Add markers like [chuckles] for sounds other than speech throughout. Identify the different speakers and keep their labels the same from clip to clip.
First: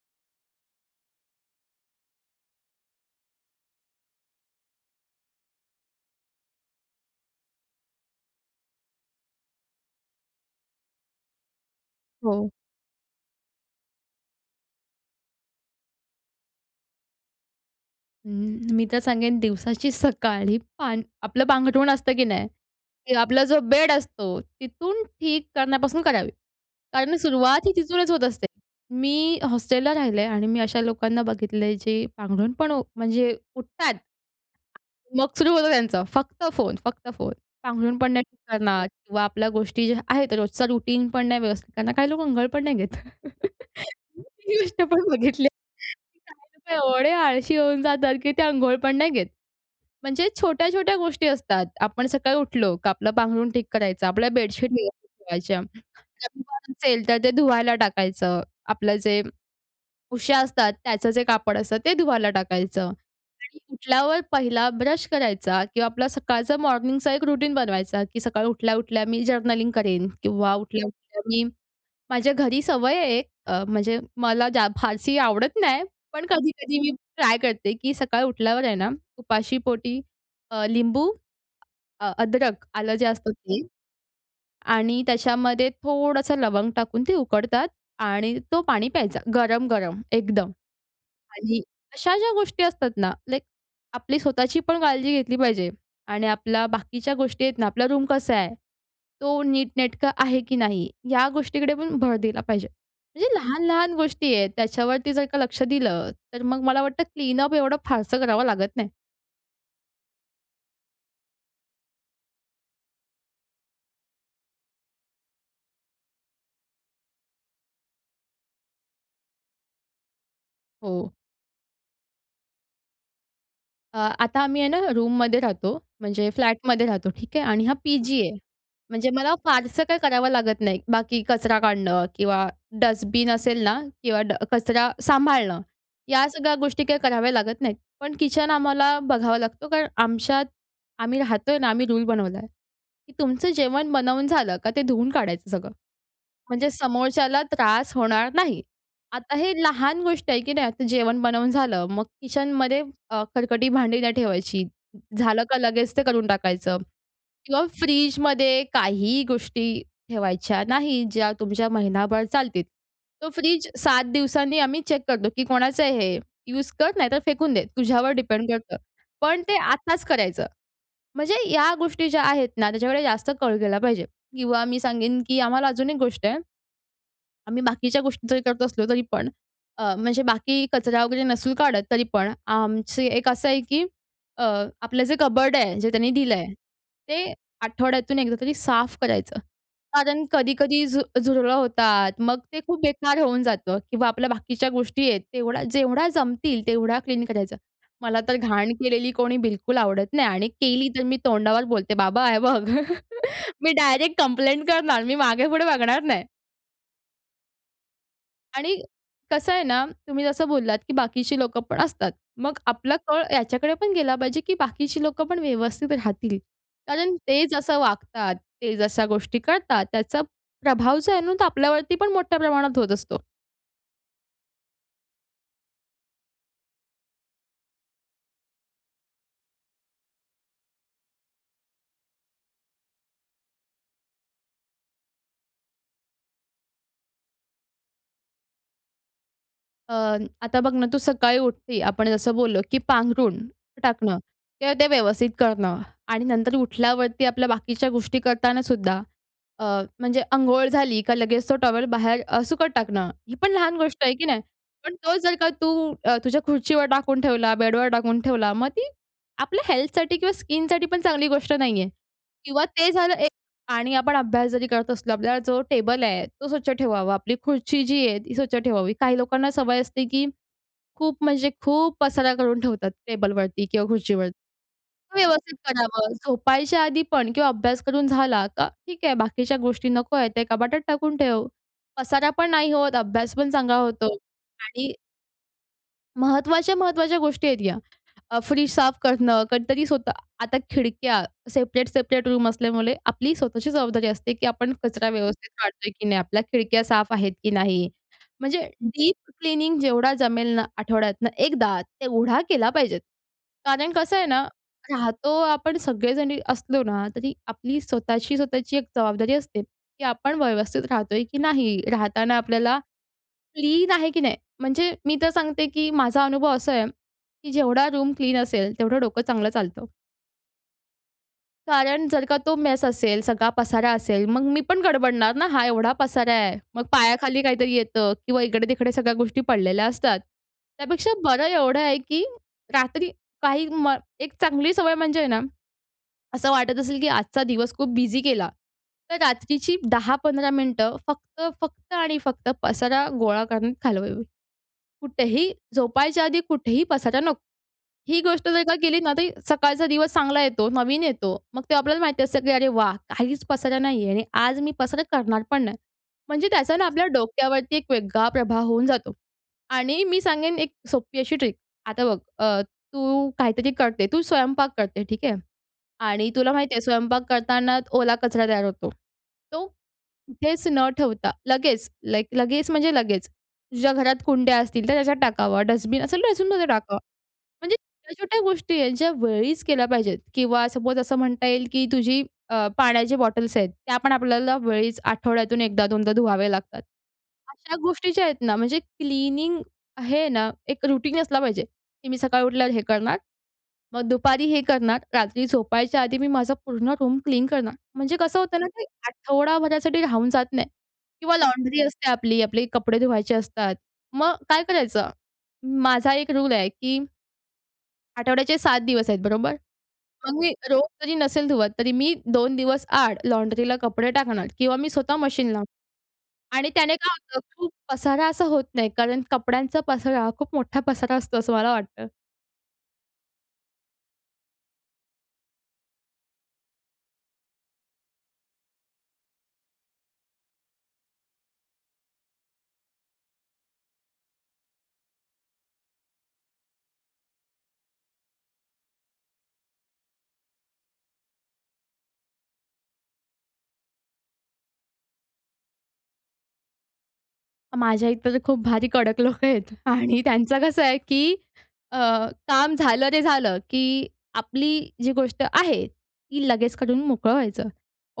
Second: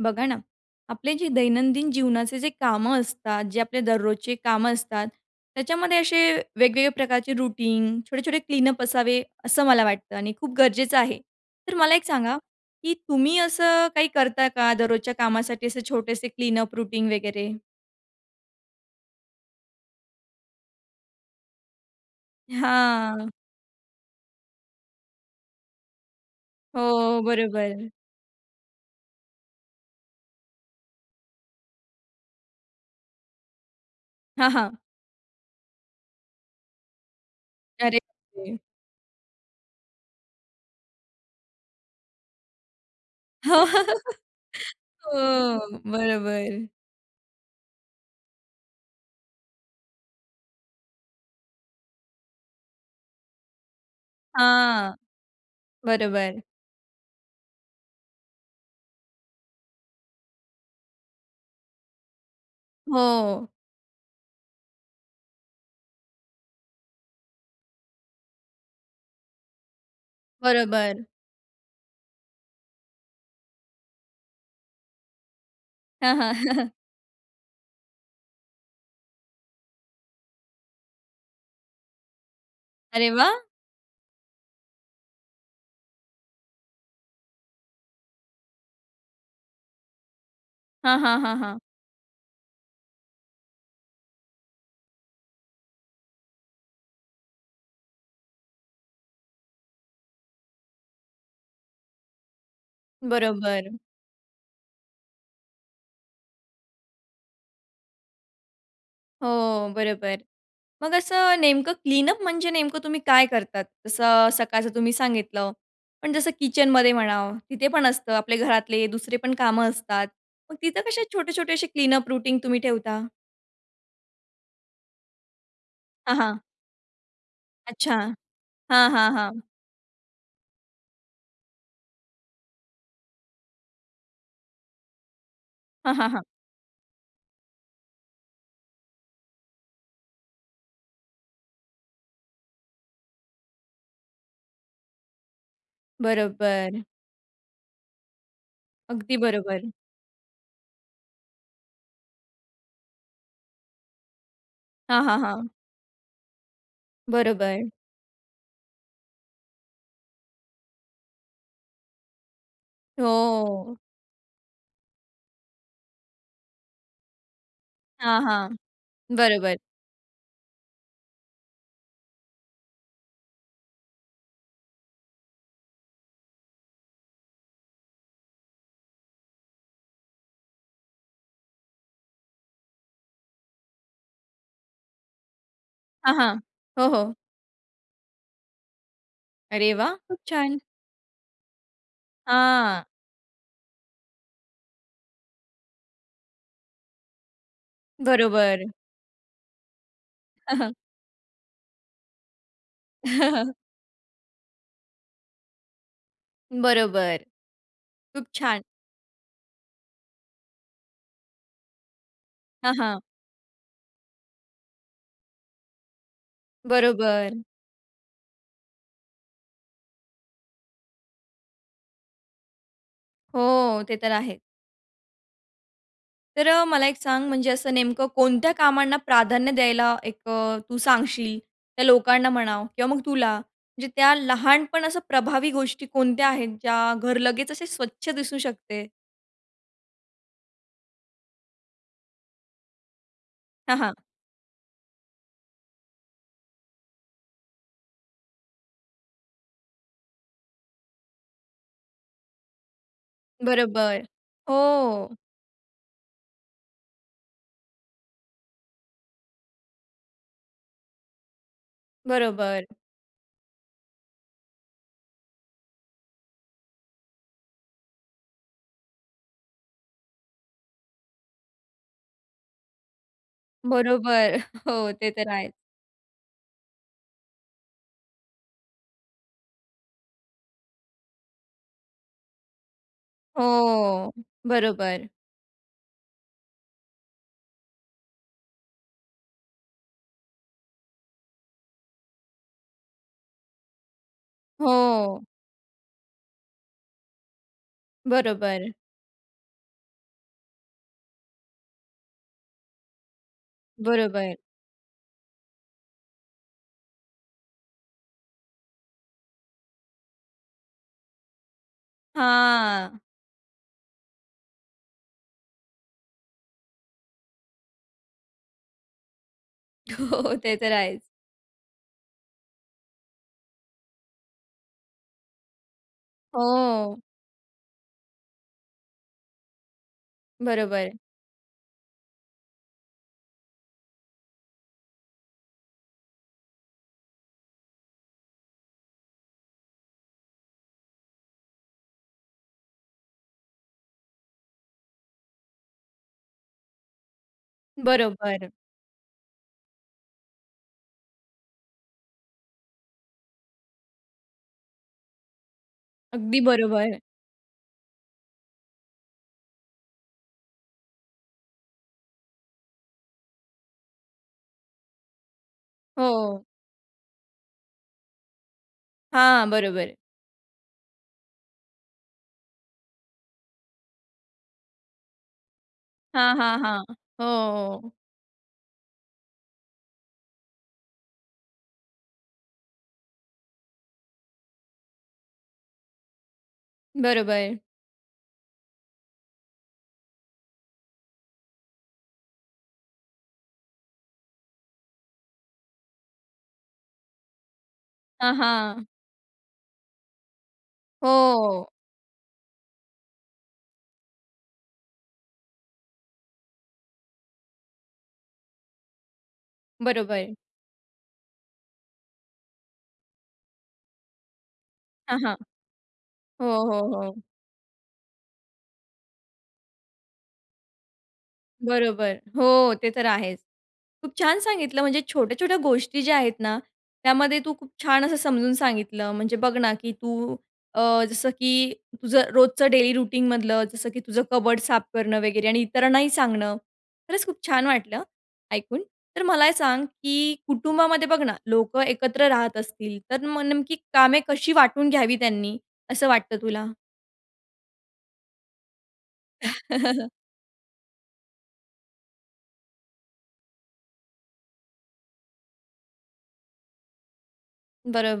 Speaker 1: बघा ना, आपले जे दैनंदिन जीवनाचे जे कामं असतात, जे आपले दररोजचे कामं असतात, त्याच्यामध्ये असे वेगवेगळे प्रकारचे रूटीन, छोटे-छोटे क्लीनअप असावे, असं मला वाटतं आणि खूप गरजेचं आहे. तर मला एक सांगा,
Speaker 2: हो.
Speaker 1: की तुम्ही असं काही करता का, दररोजच्या कामासाठी असे छोटेसे क्लीनअप रूटीन वगैरे?
Speaker 2: अं, मी तर सांगेन, दिवसाची सकाळ ही, पान आपलं पांघरुण असतं, की नाही, की
Speaker 1: हां.
Speaker 2: आपला जो बेड असतो, तिथून ठीक करण्यापासून करावी. कारण
Speaker 1: हो.
Speaker 2: सुरुवात ही
Speaker 1: बरोबर.
Speaker 2: तिथूनच होत असते. मी हॉस्टेलला राहिले आणि मी अशा लोकांना बघितलंय, जे पांघरुण पण उ म्हणजे उठतात,
Speaker 1: हां, हां.
Speaker 2: मग सुरू होतं त्यांचं फक्त फोन, फक्त फोन, पांघरुण
Speaker 1: अरे
Speaker 2: पण नाही ठीक
Speaker 1: बापरे!
Speaker 2: करणार किंवा आपल्या गोष्टी ज्या आहेत, रोजचा रुटीन पण नाही व्यवस्थित करणार. काही लोकं अंघोळ पण नाही घेत.
Speaker 1: हो.
Speaker 2: ही गोष्ट पण बघितली आहे, की
Speaker 1: बरोबर.
Speaker 2: काही लोकं एवढे आळशी होऊन जातात, की ते अंघोळ पण नाही घेत. म्हणजे छोट्या-छोट्या गोष्टी असतात. आपण सकाळी उठलो का, आपलं पांघरूण ठीक करायचं, आपल्या बेडशीट
Speaker 1: हां.
Speaker 2: व्यवस्थित ठेवायच्या.
Speaker 1: बरोबर.
Speaker 2: [unintelligible] तर ते धुवायला टाकायचं, आपलं जे उश्या असतात, त्याचं जे कापड असतं, ते धुवायला टाकायचं.
Speaker 1: हो.
Speaker 2: आणि उठल्यावर पहिला ब्रश करायचा किंवा आपला सकाळचं मॉर्निंगचा एक रूटीन बनवायचा, की सकाळी उठल्या-उठल्या मी जर्नलिंग करेन किंवा
Speaker 1: बरोबर.
Speaker 2: उठल्या-उठल्या मी माझ्या घरी सवय आहे, अ, म्हणजे मला फारशी आवडत नाही,
Speaker 1: हां,
Speaker 2: पण
Speaker 1: हां.
Speaker 2: कधी-कधी मी ट्राय करते, की सकाळी उठल्यावर आहे ना, उपाशीपोटी अ, लिंबू अ, अदरक, आलं जे
Speaker 1: अरे
Speaker 2: असतं
Speaker 1: वाह!
Speaker 2: ते आणि त्याच्यामध्ये थोडंसं लवंग टाकून ते उकडतात आणि तो पाणी प्यायचा गरम-गरम एकदम.
Speaker 1: हां, हां, हां, हां.
Speaker 2: आणि अशा ज्या गोष्टी असतात ना, लाइक आपली स्वतःची पण काळजी घेतली पाहिजे आणि आपल्या बाकीच्या गोष्टी आहेत ना, आपला रूम कसा आहे, तो नीटनेटकं आहे, की नाही, या गोष्टीकडे पण भर दिला पाहिजे. म्हणजे
Speaker 1: बरोबर.
Speaker 2: लहान-लहान गोष्टी आहेत, त्याच्यावरती जर का लक्ष दिलं, तर मग मला वाटतं, क्लीनअप एवढं फारसं करावं लागत नाही.
Speaker 1: हो. बरोबर. मग असं नेमकं क्लीनअप म्हणजे नेमकं तुम्ही काय करतात? जसं अ, सकाळचं तुम्ही सांगितलं, पण जसं किचनमध्ये म्हणा, तिथे पण असतं. आपले घरातले दुसरे पण कामं असतात. मग तिथं कसे
Speaker 2: हो.
Speaker 1: छोटे-छोटे असे क्लीनअप रुटीन तुम्ही ठेवता?
Speaker 2: अ, आता आम्ही आहे ना, रूममध्ये राहतो,
Speaker 1: हां,
Speaker 2: म्हणजे
Speaker 1: हां.
Speaker 2: फ्लॅटमध्ये राहतो, ठीक आहे. आणि हा
Speaker 1: अच्छा.
Speaker 2: पी-जी आहे,
Speaker 1: हां,
Speaker 2: म्हणजे
Speaker 1: हां,
Speaker 2: मला
Speaker 1: हां.
Speaker 2: फारसं काही करावं लागत नाही बाकी कचरा काढणं किंवा डस्टबीन असेल ना किंवा ड कचरा सांभाळणं,
Speaker 1: हां, हां, हां.
Speaker 2: या सगळ्या गोष्टी, काही कराव्या लागत नाहीत. पण किचन आम्हाला बघावं लागतो, कारण आमच्यात आम्ही राहतोय ना, आम्ही रूल बनवला आहे, की तुमचं जेवण बनवून झालं का, ते धुवून काढायचं सगळं, म्हणजे
Speaker 1: बरोबर.
Speaker 2: समोरच्याला त्रास होणार नाही.
Speaker 1: अगदी
Speaker 2: आता हे
Speaker 1: बरोबर.
Speaker 2: लहान गोष्ट आहे, की नाही, आता जेवण बनवून झालं, मग किचनमध्ये अ, खरकटी भांडी नाही ठेवायची.
Speaker 1: हां, हां,
Speaker 2: झालं
Speaker 1: हां.
Speaker 2: का लगेच ते करून टाकायचं किंवा
Speaker 1: बरोबर.
Speaker 2: फ्रिजमध्ये काहीही गोष्टी ठेवायच्या नाहीत, ज्या तुमच्या महिनाभर चालतील. तो फ्रिज
Speaker 1: हो.
Speaker 2: 7 दिवसांनी आम्ही चेक करतो, की कोणाचं आहे हे? यूज कर, नाहीतर फेकून दे, तुझ्यावर
Speaker 1: हां,
Speaker 2: डिपेंड
Speaker 1: हां.
Speaker 2: करतं. पण ते
Speaker 1: बरोबर.
Speaker 2: आत्ताच करायचं. म्हणजे या गोष्टी ज्या आहेत ना, त्याच्याकडे जास्त कळ गेला पाहिजे किंवा मी सांगेन, की आम्हाला अजून एक गोष्ट आहे. आम्ही बाकीच्या गोष्टी जरी करत असलो तरीपण, अ, म्हणजे बाकी कचरा वगैरे नसून काढत तरीपण, आमची एक असं आहे, की अ, आपलं जे कबोर्ड आहे, जे त्यांनी
Speaker 1: हां,
Speaker 2: दिलं
Speaker 1: हां.
Speaker 2: आहे,
Speaker 1: हो, हो.
Speaker 2: ते आठवड्यातून एकदा तरी साफ करायचं.
Speaker 1: अरे वाह! खूप
Speaker 2: कारण
Speaker 1: छान!
Speaker 2: कधी-कधी झु झुरळ होतात, मग ते खूप
Speaker 1: हां.
Speaker 2: बेकार होऊन जातं किंवा आपल्या बाकीच्या गोष्टी आहेत तेवढा जेवढा जमतील तेवढा क्लीन करायचं. मला तर
Speaker 1: बरोबर.
Speaker 2: घाण केलेली कोणी बिलकुल आवडत नाही आणि
Speaker 1: हां, हां.
Speaker 2: केली तर मी तोंडावर बोलते बाबा, हे बघ
Speaker 1: [chuckles]
Speaker 2: मी डायरेक्ट कम्प्लेंट करणार, मी मागे-पुढे बघणार नाही.
Speaker 1: बरोबर. खूप छान.
Speaker 2: आणि कसं आहे ना, तुम्ही जसं बोललात, की बाकीची लोकं पण असतात. मग
Speaker 1: हां,
Speaker 2: आपला
Speaker 1: हां.
Speaker 2: कळ ह्याच्याकडे पण गेला पाहिजे, की बाकीची लोकं पण व्यवस्थित राहतील. कारण
Speaker 1: बरोबर.
Speaker 2: ते जसं वागतात, ते जशा गोष्टी करतात त्याचा प्रभाव जो आहे ना, तर आपल्यावरती पण मोठ्या प्रमाणात होत असतो.
Speaker 1: हो. ते तर आहे. तर अ, मला एक सांग म्हणजे असं नेमकं कोणत्या कामांना प्राधान्य द्यायला एक अ, तू सांगशील, त्या लोकांना म्हणा किंवा मग तुला? म्हणजे त्या लहान पण असं प्रभावी गोष्टी कोणत्या आहेत ज्या, घर लगेच असे स्वच्छ दिसू शकते?
Speaker 2: अ, आता बघ ना, तू सकाळी उठते, आपण जसं बोललो की पांघरूण
Speaker 1: हां, हां.
Speaker 2: टाकणं किंवा ते व्यवस्थित करणं आणि नंतर उठल्यावरती आपल्या बाकीच्या गोष्टी करतानासुद्धा अ, म्हणजे अंघोळ झाली का लगेच तो टॉवेल बाहेर अ, सुकत टाकणं. ही पण लहान
Speaker 1: बरोबर,
Speaker 2: गोष्ट आहे की नाही? पण
Speaker 1: हो.
Speaker 2: तो जर का तू अ, तुझ्या खुर्चीवर टाकून ठेवला, बेडवर टाकून ठेवला, मग ती आपल्या हेल्थसाठी किंवा स्किनसाठी पण चांगली गोष्ट नाहीये किंवा
Speaker 1: बरोबर.
Speaker 2: ते झालं एक आणि आपण अभ्यास जरी करत असलो, आपल्याला जो टेबल आहे तो स्वच्छ ठेवावा. आपली खुर्ची जी आहे ती स्वच्छ ठेवावी. काही लोकांना सवय असते, की खूप म्हणजे खूप पसारा करून ठेवतात टेबलवरती किंवा खुर्चीवरती.
Speaker 1: बरोबर. हो, ते
Speaker 2: ते
Speaker 1: तर आहेच.
Speaker 2: व्यवस्थित करावं, झोपायच्या आधी पण किंवा अभ्यास करून झाला का. ठीक आहे, बाकीच्या गोष्टी नको आहेत ते कपाटात टाकून ठेव, पसारा पण नाही होत, अभ्यास पण चांगला होतो.
Speaker 1: हो,
Speaker 2: आणि
Speaker 1: बरोबर.
Speaker 2: महत्त्वाच्या, महत्त्वाच्या गोष्टी आहेत या. अ, फ्रीज साफ करणं. कधीतरी स्वतः आता खिडक्या सेपरेट-सेपरेट रूम असल्यामुळे आपली स्वतःची जबाबदारी असते की आपण कचरा
Speaker 1: हों.
Speaker 2: व्यवस्थित काढतोय की नाही आपला. खिडक्या साफ आहेत की नाही? म्हणजे
Speaker 1: बरोबर.
Speaker 2: डीप क्लिनिंग जेवढा जमेल ना आठवड्यातनं एकदा, तेवढा केला पाहिजेत. कारण कसं आहे
Speaker 1: बरोबर.
Speaker 2: ना, राहतो आपण सगळेजण असलो ना, तरी आपली स्वतःची-स्वतःची एक जबाबदारी असते, की आपण व्यवस्थित राहतोय की नाही? राहताना आपल्याला
Speaker 1: हां.
Speaker 2: क्लीन आहे की नाही? म्हणजे मी तर सांगते की माझा अनुभव असा आहे की जेवढा रूम क्लीन असेल तेवढं डोकं चांगलं चालतं.
Speaker 1: हो ते तर आहेच.
Speaker 2: कारण जर का तो मेस असेल, सगळा पसारा असेल, मग मी पण गडबडणार ना हा एवढा पसारा आहे. मग
Speaker 1: हों.
Speaker 2: पायाखाली काहीतरी येतं किंवा इकडे-तिकडे सगळ्या गोष्टी पडलेल्या असतात.
Speaker 1: बरोबर.
Speaker 2: त्यापेक्षा बरं एवढं आहे की रात्री काही म एक चांगली सवय म्हणजे आहे ना, असं वाटत असेल की आजचा दिवस खूप बिझी गेला तर रात्रीची 10-15 मिनिटं फक्त, फक्त आणि फक्त पसारा गोळा करण्यात घालवावी. कुठेही झोपायच्या आधी कुठेही पसारा नको. ही गोष्ट
Speaker 1: बरोबर.
Speaker 2: जर का केली ना, तरी सकाळचा दिवस चांगला येतो, नवीन येतो. मग ते आपल्याला माहिती असतं की अरे वाह! काहीच पसारा नाही आहे आणि आज मी पसारा करणार पण नाही.
Speaker 1: अगदी
Speaker 2: म्हणजे त्याचा ना
Speaker 1: बरोबर.
Speaker 2: आपल्या डोक्यावरती एक वेगळा प्रभाव होऊन जातो आणि मी सांगेन एक सोपी अशी ट्रिक. आता बघ अ, तू काहीतरी करते, तू स्वयंपाक करते ठीक आहे आणि
Speaker 1: हो.
Speaker 2: तुला माहिती आहे स्वयंपाक करतानाच ओला कचरा तयार होतो.
Speaker 1: हां,
Speaker 2: तो
Speaker 1: बरोबर.
Speaker 2: कुठेच न ठेवता, लगेच, लाइक लगेच म्हणजे लगेच, तुझ्या घरात कुंड्या असतील तर त्याच्यात टाकावं डस्टबिन असेल
Speaker 1: हां, हां,
Speaker 2: डस्टबिनमध्ये
Speaker 1: हां,
Speaker 2: टाकावं. म्हणजे
Speaker 1: हो.
Speaker 2: छोट्या-छोट्या गोष्टी आहेत ज्या वेळीच केल्या पाहिजेत किंवा सपोज असं म्हणता येईल की तुझी अ, पाण्याची बॉटल्स आहेत, त्या पण आपल्याला वेळीच आठवड्यातून 1दा-2दा धुवाव्या लागतात.
Speaker 1: बरोबर.
Speaker 2: अशा गोष्टी ज्या आहेत ना म्हणजे क्लीनिंग आहे ना, एक रूटीन असला पाहिजे, की मी सकाळी उठल्यावर हे करणार, मग दुपारी हे करणार, रात्री झोपायच्या आधी मी माझं पूर्ण रूम क्लीन करणार. म्हणजे
Speaker 1: हां,
Speaker 2: कसं होतं ना, की
Speaker 1: हां.
Speaker 2: आठवडाभरासाठी राहून जात नाही किंवा
Speaker 1: हो.
Speaker 2: लॉन्ड्री असते आपली, आपले कपडे धुवायचे असतात. मग काय करायचं? माझा एक रूल आहे की आठवड्याचे 7 दिवस आहेत बरोबर?
Speaker 1: बरोबर.
Speaker 2: मग मी रोज जरी नसेल धुवत तरी मी 2 दिवस आड लॉन्ड्रीला कपडे टाकणार किंवा मी स्वतः
Speaker 1: हां, हां,
Speaker 2: मशीन लावनार
Speaker 1: हो,
Speaker 2: आणि
Speaker 1: हो,
Speaker 2: त्याने काय
Speaker 1: हो.
Speaker 2: होतं खूप पसारा असा होत नाही. कारण कपड्यांचा पसारा खूप मोठा पसारा असतो, असं मला वाटतं.
Speaker 1: बरोबर, हो, ते तर आहेच. खूप छान सांगितलं म्हणजे छोट्या-छोट्या गोष्टी ज्या आहेत ना, त्यामध्ये तू खूप छान असं समजून सांगितलं. म्हणजे बघ ना, की तू अ, जसं की तुझं रोजचं डेली रूटीनमधलं जसं की तुझं कबर्ड साफ करणं वगैरे आणि इतरांनाही सांगणं, खरंच खूप छान वाटलं, ऐकून. तर मला हे सांग की कुटुंबामध्ये बघ ना, लोकं एकत्र राहत असतील तर मग नेमकी कामे कशी वाटून घ्यावी त्यांनी, असं वाटतं तुला?
Speaker 2: माझ्या इथं तर खूप भारी कडक लोकं आहेत
Speaker 1: [chuckles]
Speaker 2: आणि त्यांचं कसं आहे, की अ, काम झालं रे झालं, की आपली, जी गोष्ट आहे, ती लगेच करून मोकळं व्हायचं.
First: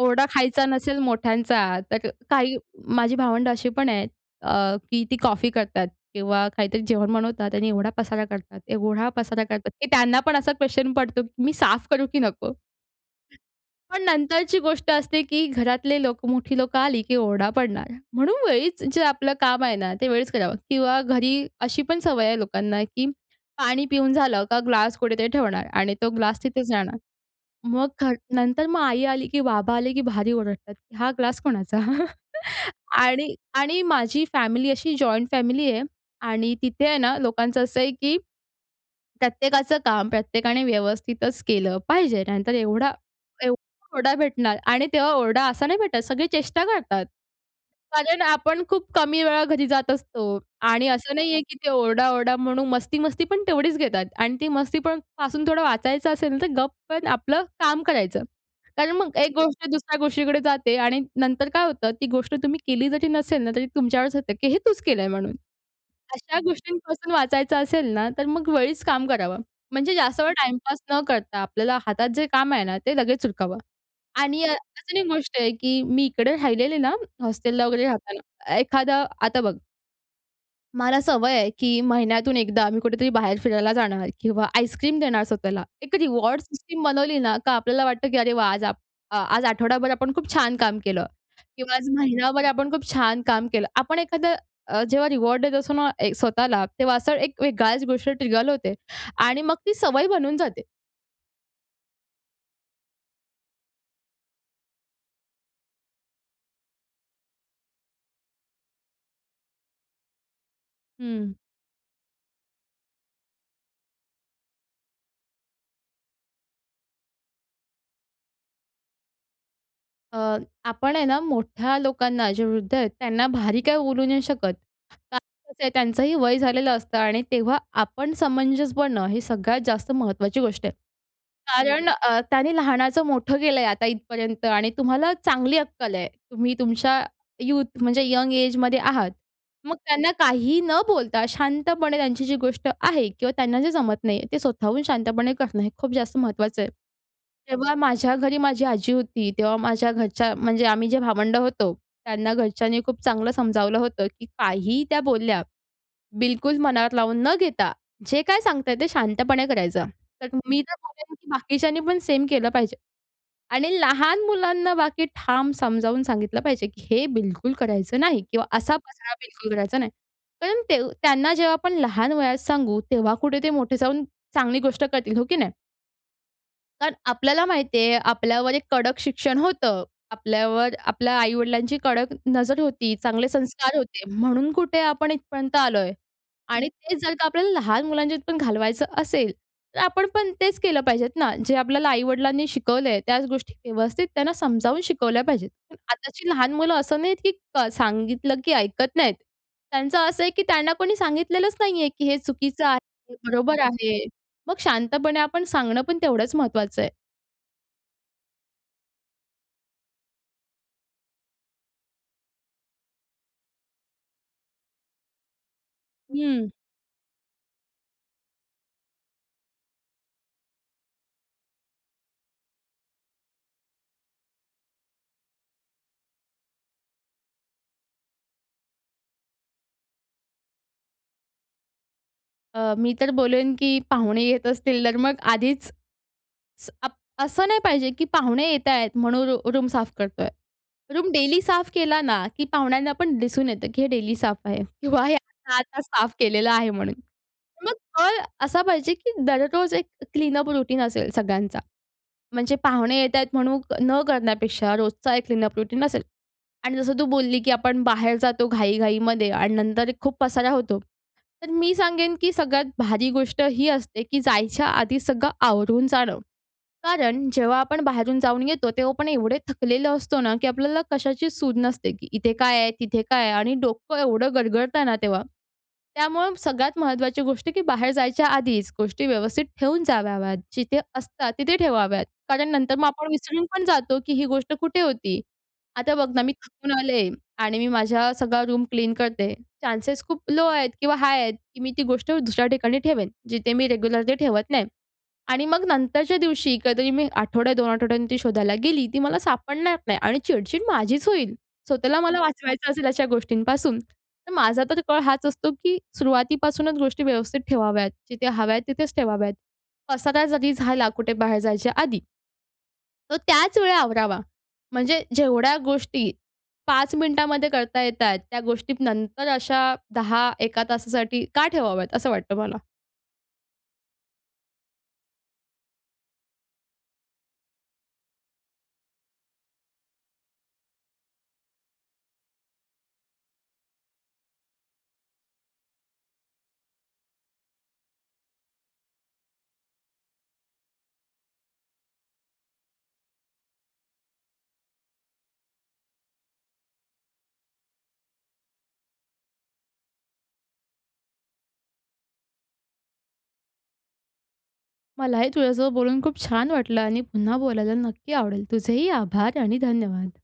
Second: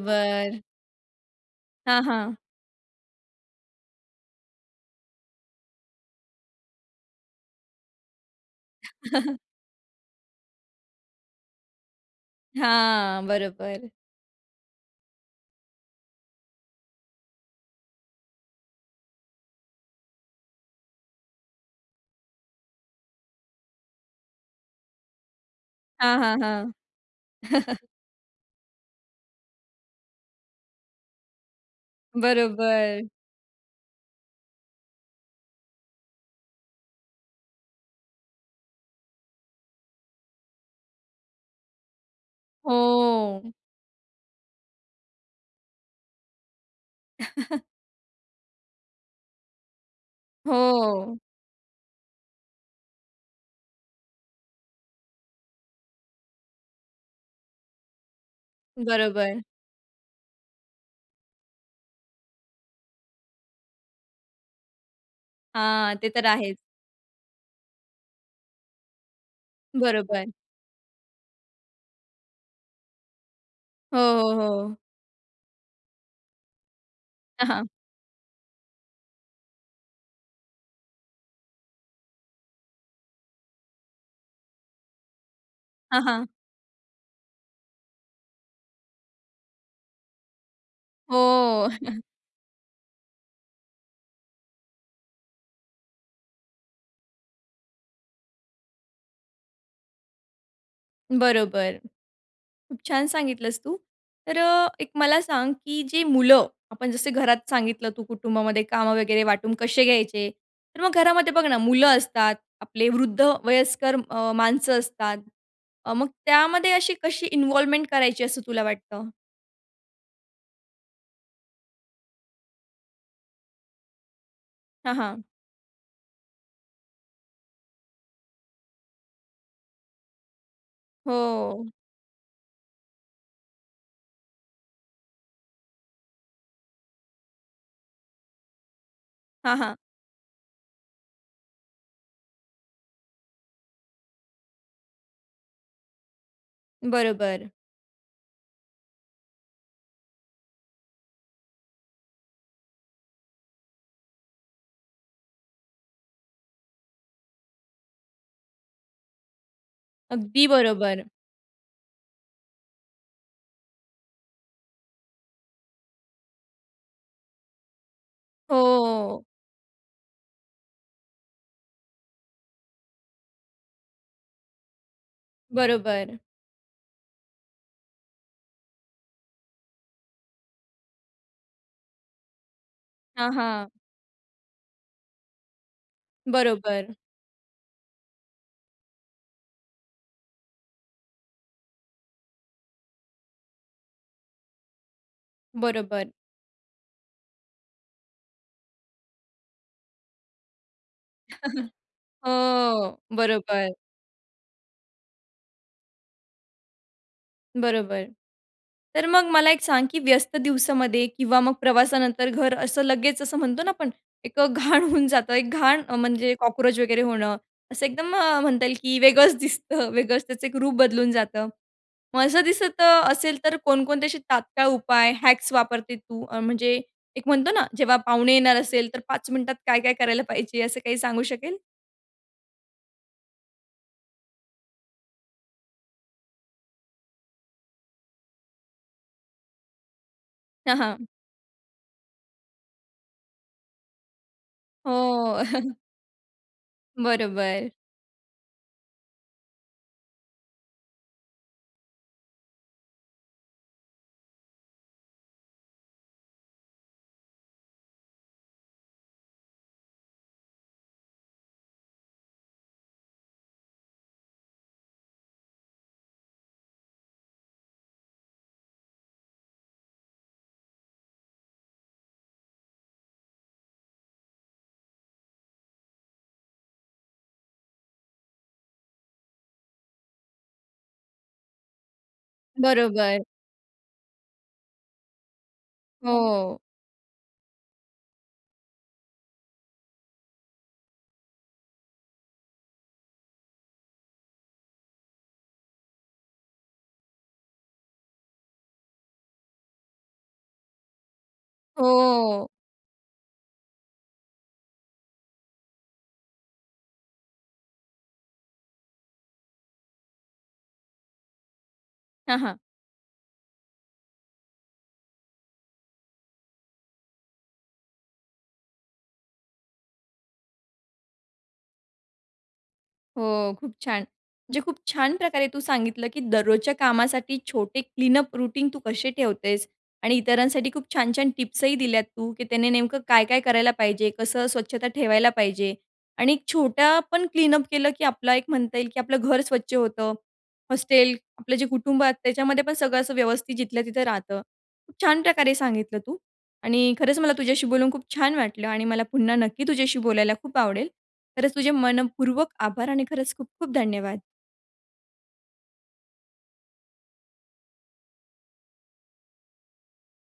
Speaker 2: ओरडा खायचा नसेल मोठ्यांचा
Speaker 1: हां,
Speaker 2: तर,
Speaker 1: हां.
Speaker 2: काही माझी भावंडं असे पण आहेत अ, की ती कॉफी करतात किंवा काहीतरी जेवण बनवतात. आणि एवढा पसारा करतात, एवढा
Speaker 1: [chuckles]
Speaker 2: पसारा करतात, की त्यांनापण असा क्वेस्चन पडतो, की मी साफ करू की नको?
Speaker 1: हां. बरोबर.
Speaker 2: पण नंतरची गोष्ट असते, की घरातले लोक मोठी लोकं आली की ओरडा पडणार. म्हणून वेळीच जे आपलं काम आहे ना, ते वेळीच करावं किंवा घरी अशीपण सवय आहे, लोकांना, की पाणी पिऊन झालं का, ग्लास कुठेतरी ठेवणार आणि तो
Speaker 1: हां, हां,
Speaker 2: ग्लास तिथेच
Speaker 1: हां.
Speaker 2: राहणार.
Speaker 1: [chuckles]
Speaker 2: मग ख नंतर, मग आई आली की बाबा आले की भारी ओरडतात, की हा ग्लास कोणाचा? [chuckles]
Speaker 1: बरोबर.
Speaker 2: आणि, आणि माझी फॅमिली अशी, जॉइंट फॅमिली आहे आणि तिथे आहे ना, लोकांचं असं आहे, की प्रत्येकाचं काम प्रत्येकाने व्यवस्थितच केलं पाहिजे. नंतर एवढा,
Speaker 1: हो.
Speaker 2: एवढा ओरडा भेटणार आणि तेव्हा ओरडा असा नाही भेटत, सगळे चेष्टा करतात.
Speaker 1: [chuckles]
Speaker 2: कारण, आपण खूप कमी वेळा घरी जात असतो आणि असं
Speaker 1: हो.
Speaker 2: नाही आहे की ते, ओरडा, ओरडा म्हणून मस्ती-मस्ती पण तेवढीच घेतात. आणि ती मस्तीपण पासून थोडं वाचायचं असेल, तर गप पण आपलं काम करायचं. कारण, मग एक
Speaker 1: बरोबर.
Speaker 2: गोष्ट दुसऱ्या गोष्टीकडे जाते आणि नंतर काय होतं, ती गोष्ट तुम्ही केली जरी नसेल ना, तरी तुमच्यावरच येते, की हे तूच केलं आहे म्हणून.
Speaker 1: हां. ते तर
Speaker 2: अशा
Speaker 1: आहेच.
Speaker 2: गोष्टींपासून वाचायचं असेल ना, तर मग वेळीच काम करावं. म्हणजे जास्त
Speaker 1: बरोबर.
Speaker 2: वेळ टाईमपास न करता, आपल्याला हातात जे काम आहे ना, ते लगेच उरकाव.
Speaker 1: हो, हो,
Speaker 2: आणि अ,
Speaker 1: हो.
Speaker 2: अजून एक गोष्ट आहे की मी, इकडे राहिलेले ना
Speaker 1: हां,
Speaker 2: हॉस्टेलला
Speaker 1: हां.
Speaker 2: वगैरे राहताना एखादा आता बघ. मला सवय आहे, की महिन्यातून एकदा मी कुठेतरी बाहेर फिरायला जाणार किंवा आईसक्रीम देणार स्वतःला. एक
Speaker 1: हां, हां.
Speaker 2: रिवार्ड सिस्टम बनवली ना, का आपल्याला वाटतं, की "अरे वाह! आज आपण आज आठवडाभर आपण खूप छान काम केलं
Speaker 1: हो.
Speaker 2: किंवा आज
Speaker 1: [chuckles]
Speaker 2: महिनाभर आपण खूप छान काम केलं. आपण एखादं अ, जेव्हा रिवार्ड देत असतो ना स्वतःला, तेव्हा असा एक वेगळाच गोष्ट ट्रिगर होते, आणि मग ती सवय बनून जाते.
Speaker 1: बरोबर. खूप छान सांगितलंस तू. तर अ, एक मला सांग, की जे मुलं, आपण जसं घरात सांगितलं, तू कुटुंबामध्ये कामं वगैरे वाटून कसे घ्यायचे? तर मग घरामध्ये
Speaker 2: हं.
Speaker 1: बघ ना, मुलं असतात, आपले वृद्ध, वयस्कर अ, माणसं असतात. अ, मग त्यामध्ये अशी कशी इन्व्हॉल्वमेंट करायची, असं तुला वाटतं?
Speaker 2: अ, आपण आहे ना, मोठ्या लोकांना, जे वृद्ध आहेत, त्यांना भारी काही बोलू नाही शकत,
Speaker 1: हां,
Speaker 2: कारण
Speaker 1: हां.
Speaker 2: कसं आहे, त्यांचंही वय झालेलं असतं. आणि तेव्हा आपण समंजस बनणं हे सगळ्यात जास्त महत्त्वाची गोष्ट आहे,
Speaker 1: हो.
Speaker 2: कारण अ, त्यांनी लहानाचं मोठं केलं आहे, आता इथपर्यंत. आणि तुम्हाला चांगली अक्कल आहे, तुम्ही तुमच्या यूथ, म्हणजे यंग एजमध्ये आहात,
Speaker 1: हां,
Speaker 2: मग
Speaker 1: हां.
Speaker 2: त्यांना काहीही न बोलता, शांतपणे त्यांची जी गोष्ट आहे, किंवा त्यांना जे जमत नाही, ते स्वतःहून शांतपणे करणं हे खूप जास्त महत्त्वाचं आहे.
Speaker 1: बरोबर.
Speaker 2: तेव्हा माझ्या घरी माझी आजी होती, तेव्हा माझ्या घरच्या, म्हणजे आम्ही जे भावंड होतो, त्यांना घरच्यांनी खूप चांगलं समजावलं होतं, की काहीही त्या बोलल्या, बिलकुल मनात लावून न घेता, जे काय सांगताय, ते शांतपणे करायचं. तर
Speaker 1: अगदी
Speaker 2: मी तर
Speaker 1: बरोबर.
Speaker 2: म्हणेल, की बाकीच्यांनी पण सेम केलं पाहिजे, आणि लहान मुलांना बाकी ठाम समजावून सांगितलं पाहिजे, की हे बिलकुल करायचं नाही, किंवा असा पसरा
Speaker 1: हो.
Speaker 2: बिलकुल करायचा नाही, कारण ते त्यांना जेव्हा आपण लहान वयात सांगू, तेव्हा कुठे ते मोठे जाऊन चांगली गोष्ट करतील, हो की नाही?
Speaker 1: बरोबर.
Speaker 2: कारण आपल्याला माहिती आहे आपल्यावर एक कडक शिक्षण होतं. आपल्यावर आपल्या आई-वडिलांची कडक नजर होती, चांगले
Speaker 1: हां, हां.
Speaker 2: संस्कार होते. म्हणून कुठे आपण इथपर्यंत आलोय आणि
Speaker 1: बरोबर.
Speaker 2: तेच जर का, आपल्याला लहान मुलांच्या पण घालवायचं असेल तर आपण पण तेच केलं पाहिजेत ना जे आपल्याला आई-वडिलांनी शिकवलंय त्याच गोष्टी व्यवस्थित त्यांना समजावून शिकवल्या पाहिजेत. पण
Speaker 1: बरोबर.
Speaker 2: आताची लहान मुलं असं नाहीत, की क सांगितलं की ऐकत नाहीत, त्यांचं असं आहे, की त्यांना कोणी सांगितलेलंच
Speaker 1: [chuckles]
Speaker 2: नाही आहे की हे
Speaker 1: हो.
Speaker 2: चुकीचं आहे हे बरोबर
Speaker 1: बरोबर.
Speaker 2: आहे. मग शांतपणे आपण सांगणं पण तेवढंच महत्त्वाचं आहे.
Speaker 1: बरोबर. तर मग मला एक सांग की व्यस्त दिवसामध्ये किंवा मग प्रवासानंतर घर असं लगेच असं म्हणतो ना, आपण एक घाण होऊन जातं. एक घाण म्हणजे
Speaker 2: हं.
Speaker 1: कॉकरोच वगैरे होणं असं एकदम म्हणता येईल की वेगळंच दिसतं, वेगळंच त्याचं एक रूप बदलून जातं. मग असं दिसतं असेल तर, कोणकोणत्याचे तात्काळ उपाय हॅक्स वापरते तू? म्हणजे एक म्हणतो ना जेव्हा पाहुणे येणार असेल, तर 5 मिनटात काय काय करायला पाहिजे, असं काही सांगू शकेल?
Speaker 2: अ, मी तर बोलेन, की पाहुणे येत असतील तर मग आधीच, स अप असं नाही पाहिजे, की पाहुणे येतायेत म्हणून रु रूम साफ करतोय.
Speaker 1: हां, हां.
Speaker 2: रूम डेली साफ केला ना, की पाहुण्यांना पण दिसून येतं, की हे डेली साफ आहे किंवा हे
Speaker 1: हो.
Speaker 2: आता
Speaker 1: [chuckles]
Speaker 2: आता साफ केलेलं आहे म्हणून.
Speaker 1: बरोबर.
Speaker 2: मग कळ असा पाहिजे, की दररोज एक क्लीनअप रूटीन असेल सगळ्यांचा, म्हणजे पाहुणे येत आहेत म्हणून न करण्यापेक्षा रोजचा एक क्लीनअप रूटीन असेल. आणि जसं तू बोलली, की आपण बाहेर जातो घाई घाईमध्ये आणि नंतर एक खूप पसारा होतो. तर मी सांगेन, की सगळ्यात भारी गोष्ट ही असते, की जायच्या आधी सगळं आवरून जाणं. कारण जेव्हा आपण बाहेरून जाऊन येतो, तेव्हा आपण एवढं थकलेलं असतो ना, की आपल्याला कशाची शुद्ध नसते, की इथे काय आहे? तिथे काय आहे? आणि डोकं एवढं गरगरतं ना तेव्हा, त्यामुळं सगळ्यात महत्त्वाची गोष्ट, की बाहेर जायच्या आधीच, गोष्टी व्यवस्थित ठेवून जाव्यात, जिथे असतात तिथे ठेवाव्यात. कारण नंतर मग आपण
Speaker 1: बरोबर.
Speaker 2: विसरून पण जातो, की ही गोष्ट कुठे होती? आता बघ ना, मी
Speaker 1: हो.
Speaker 2: थकून आले आणि मी माझा सगळा रूम क्लीन करते. चान्सेस खूप लो आहेत किंवा हाय आहेत, की मी ती गोष्ट दुसऱ्या ठिकाणी ठेवेन जिथे मी रेग्युलर ते ठेवत नाही. आणि मग नंतरच्या दिवशी कधीतरी मी आठवड्या, 2 आठवड्यांनी ती शोधायला गेली, ती मला सापडणार नाही आणि चिडचिड माझीच होईल. स्वतःला मला
Speaker 1: हो.
Speaker 2: वाचवायचं असेल अशा गोष्टींपासून, तर माझा तर कळ हाच असतो, की सुरुवातीपासूनच गोष्टी व्यवस्थित ठेवाव्यात. जिथे हव्या आहेत तिथेच ठेवाव्यात पसारा जरी झाला कुठे बाहेर जायच्या आधी
Speaker 1: हं, हं.
Speaker 2: तो त्याच वेळी आवरावा. म्हणजे जेवढ्या गोष्टी 5 मिनिटांमध्ये करता येत आहेत. त्या गोष्टी नंतर अशा 10-1का तासासाठी का ठेवाव्यात असं वाटतं मला.
Speaker 1: हो. खूप छान. म्हणजे खूप छान प्रकारे तू सांगितलं, की दररोजच्या कामासाठी, छोटे क्लीनअप रूटीन तू कसे ठेवतेस आणि इतरांसाठी खूप छान छान टिप्सही दिल्यात तू, की त्याने नेमकं काय काय करायला पाहिजे कसं स्वच्छता ठेवायला पाहिजे. आणि छोट्या पण क्लीनअप केलं, की आपला एक म्हणता येईल, की आपलं घर स्वच्छ होतं. हॉस्टेल आपलं जे कुटुंब आहे त्याच्यामध्ये पण सगळं असं व्यवस्थित जिथल्या तिथं राहतं. खूप छान प्रकारे सांगितलं तू आणि खरंच मला तुझ्याशी बोलून खूप छान वाटलं आणि मला पुन्हा नक्की तुझ्याशी बोलायला खूप आवडेल. खरंच तुझे मनःपूर्वक आभार आणि खरंच खूप, खूप धन्यवाद!
Speaker 2: मलाही तुझ्यासोबत बोलून खूप छान वाटलं आणि पुन्हा बोलायला नक्की आवडेल तुझेही आभार आणि धन्यवाद.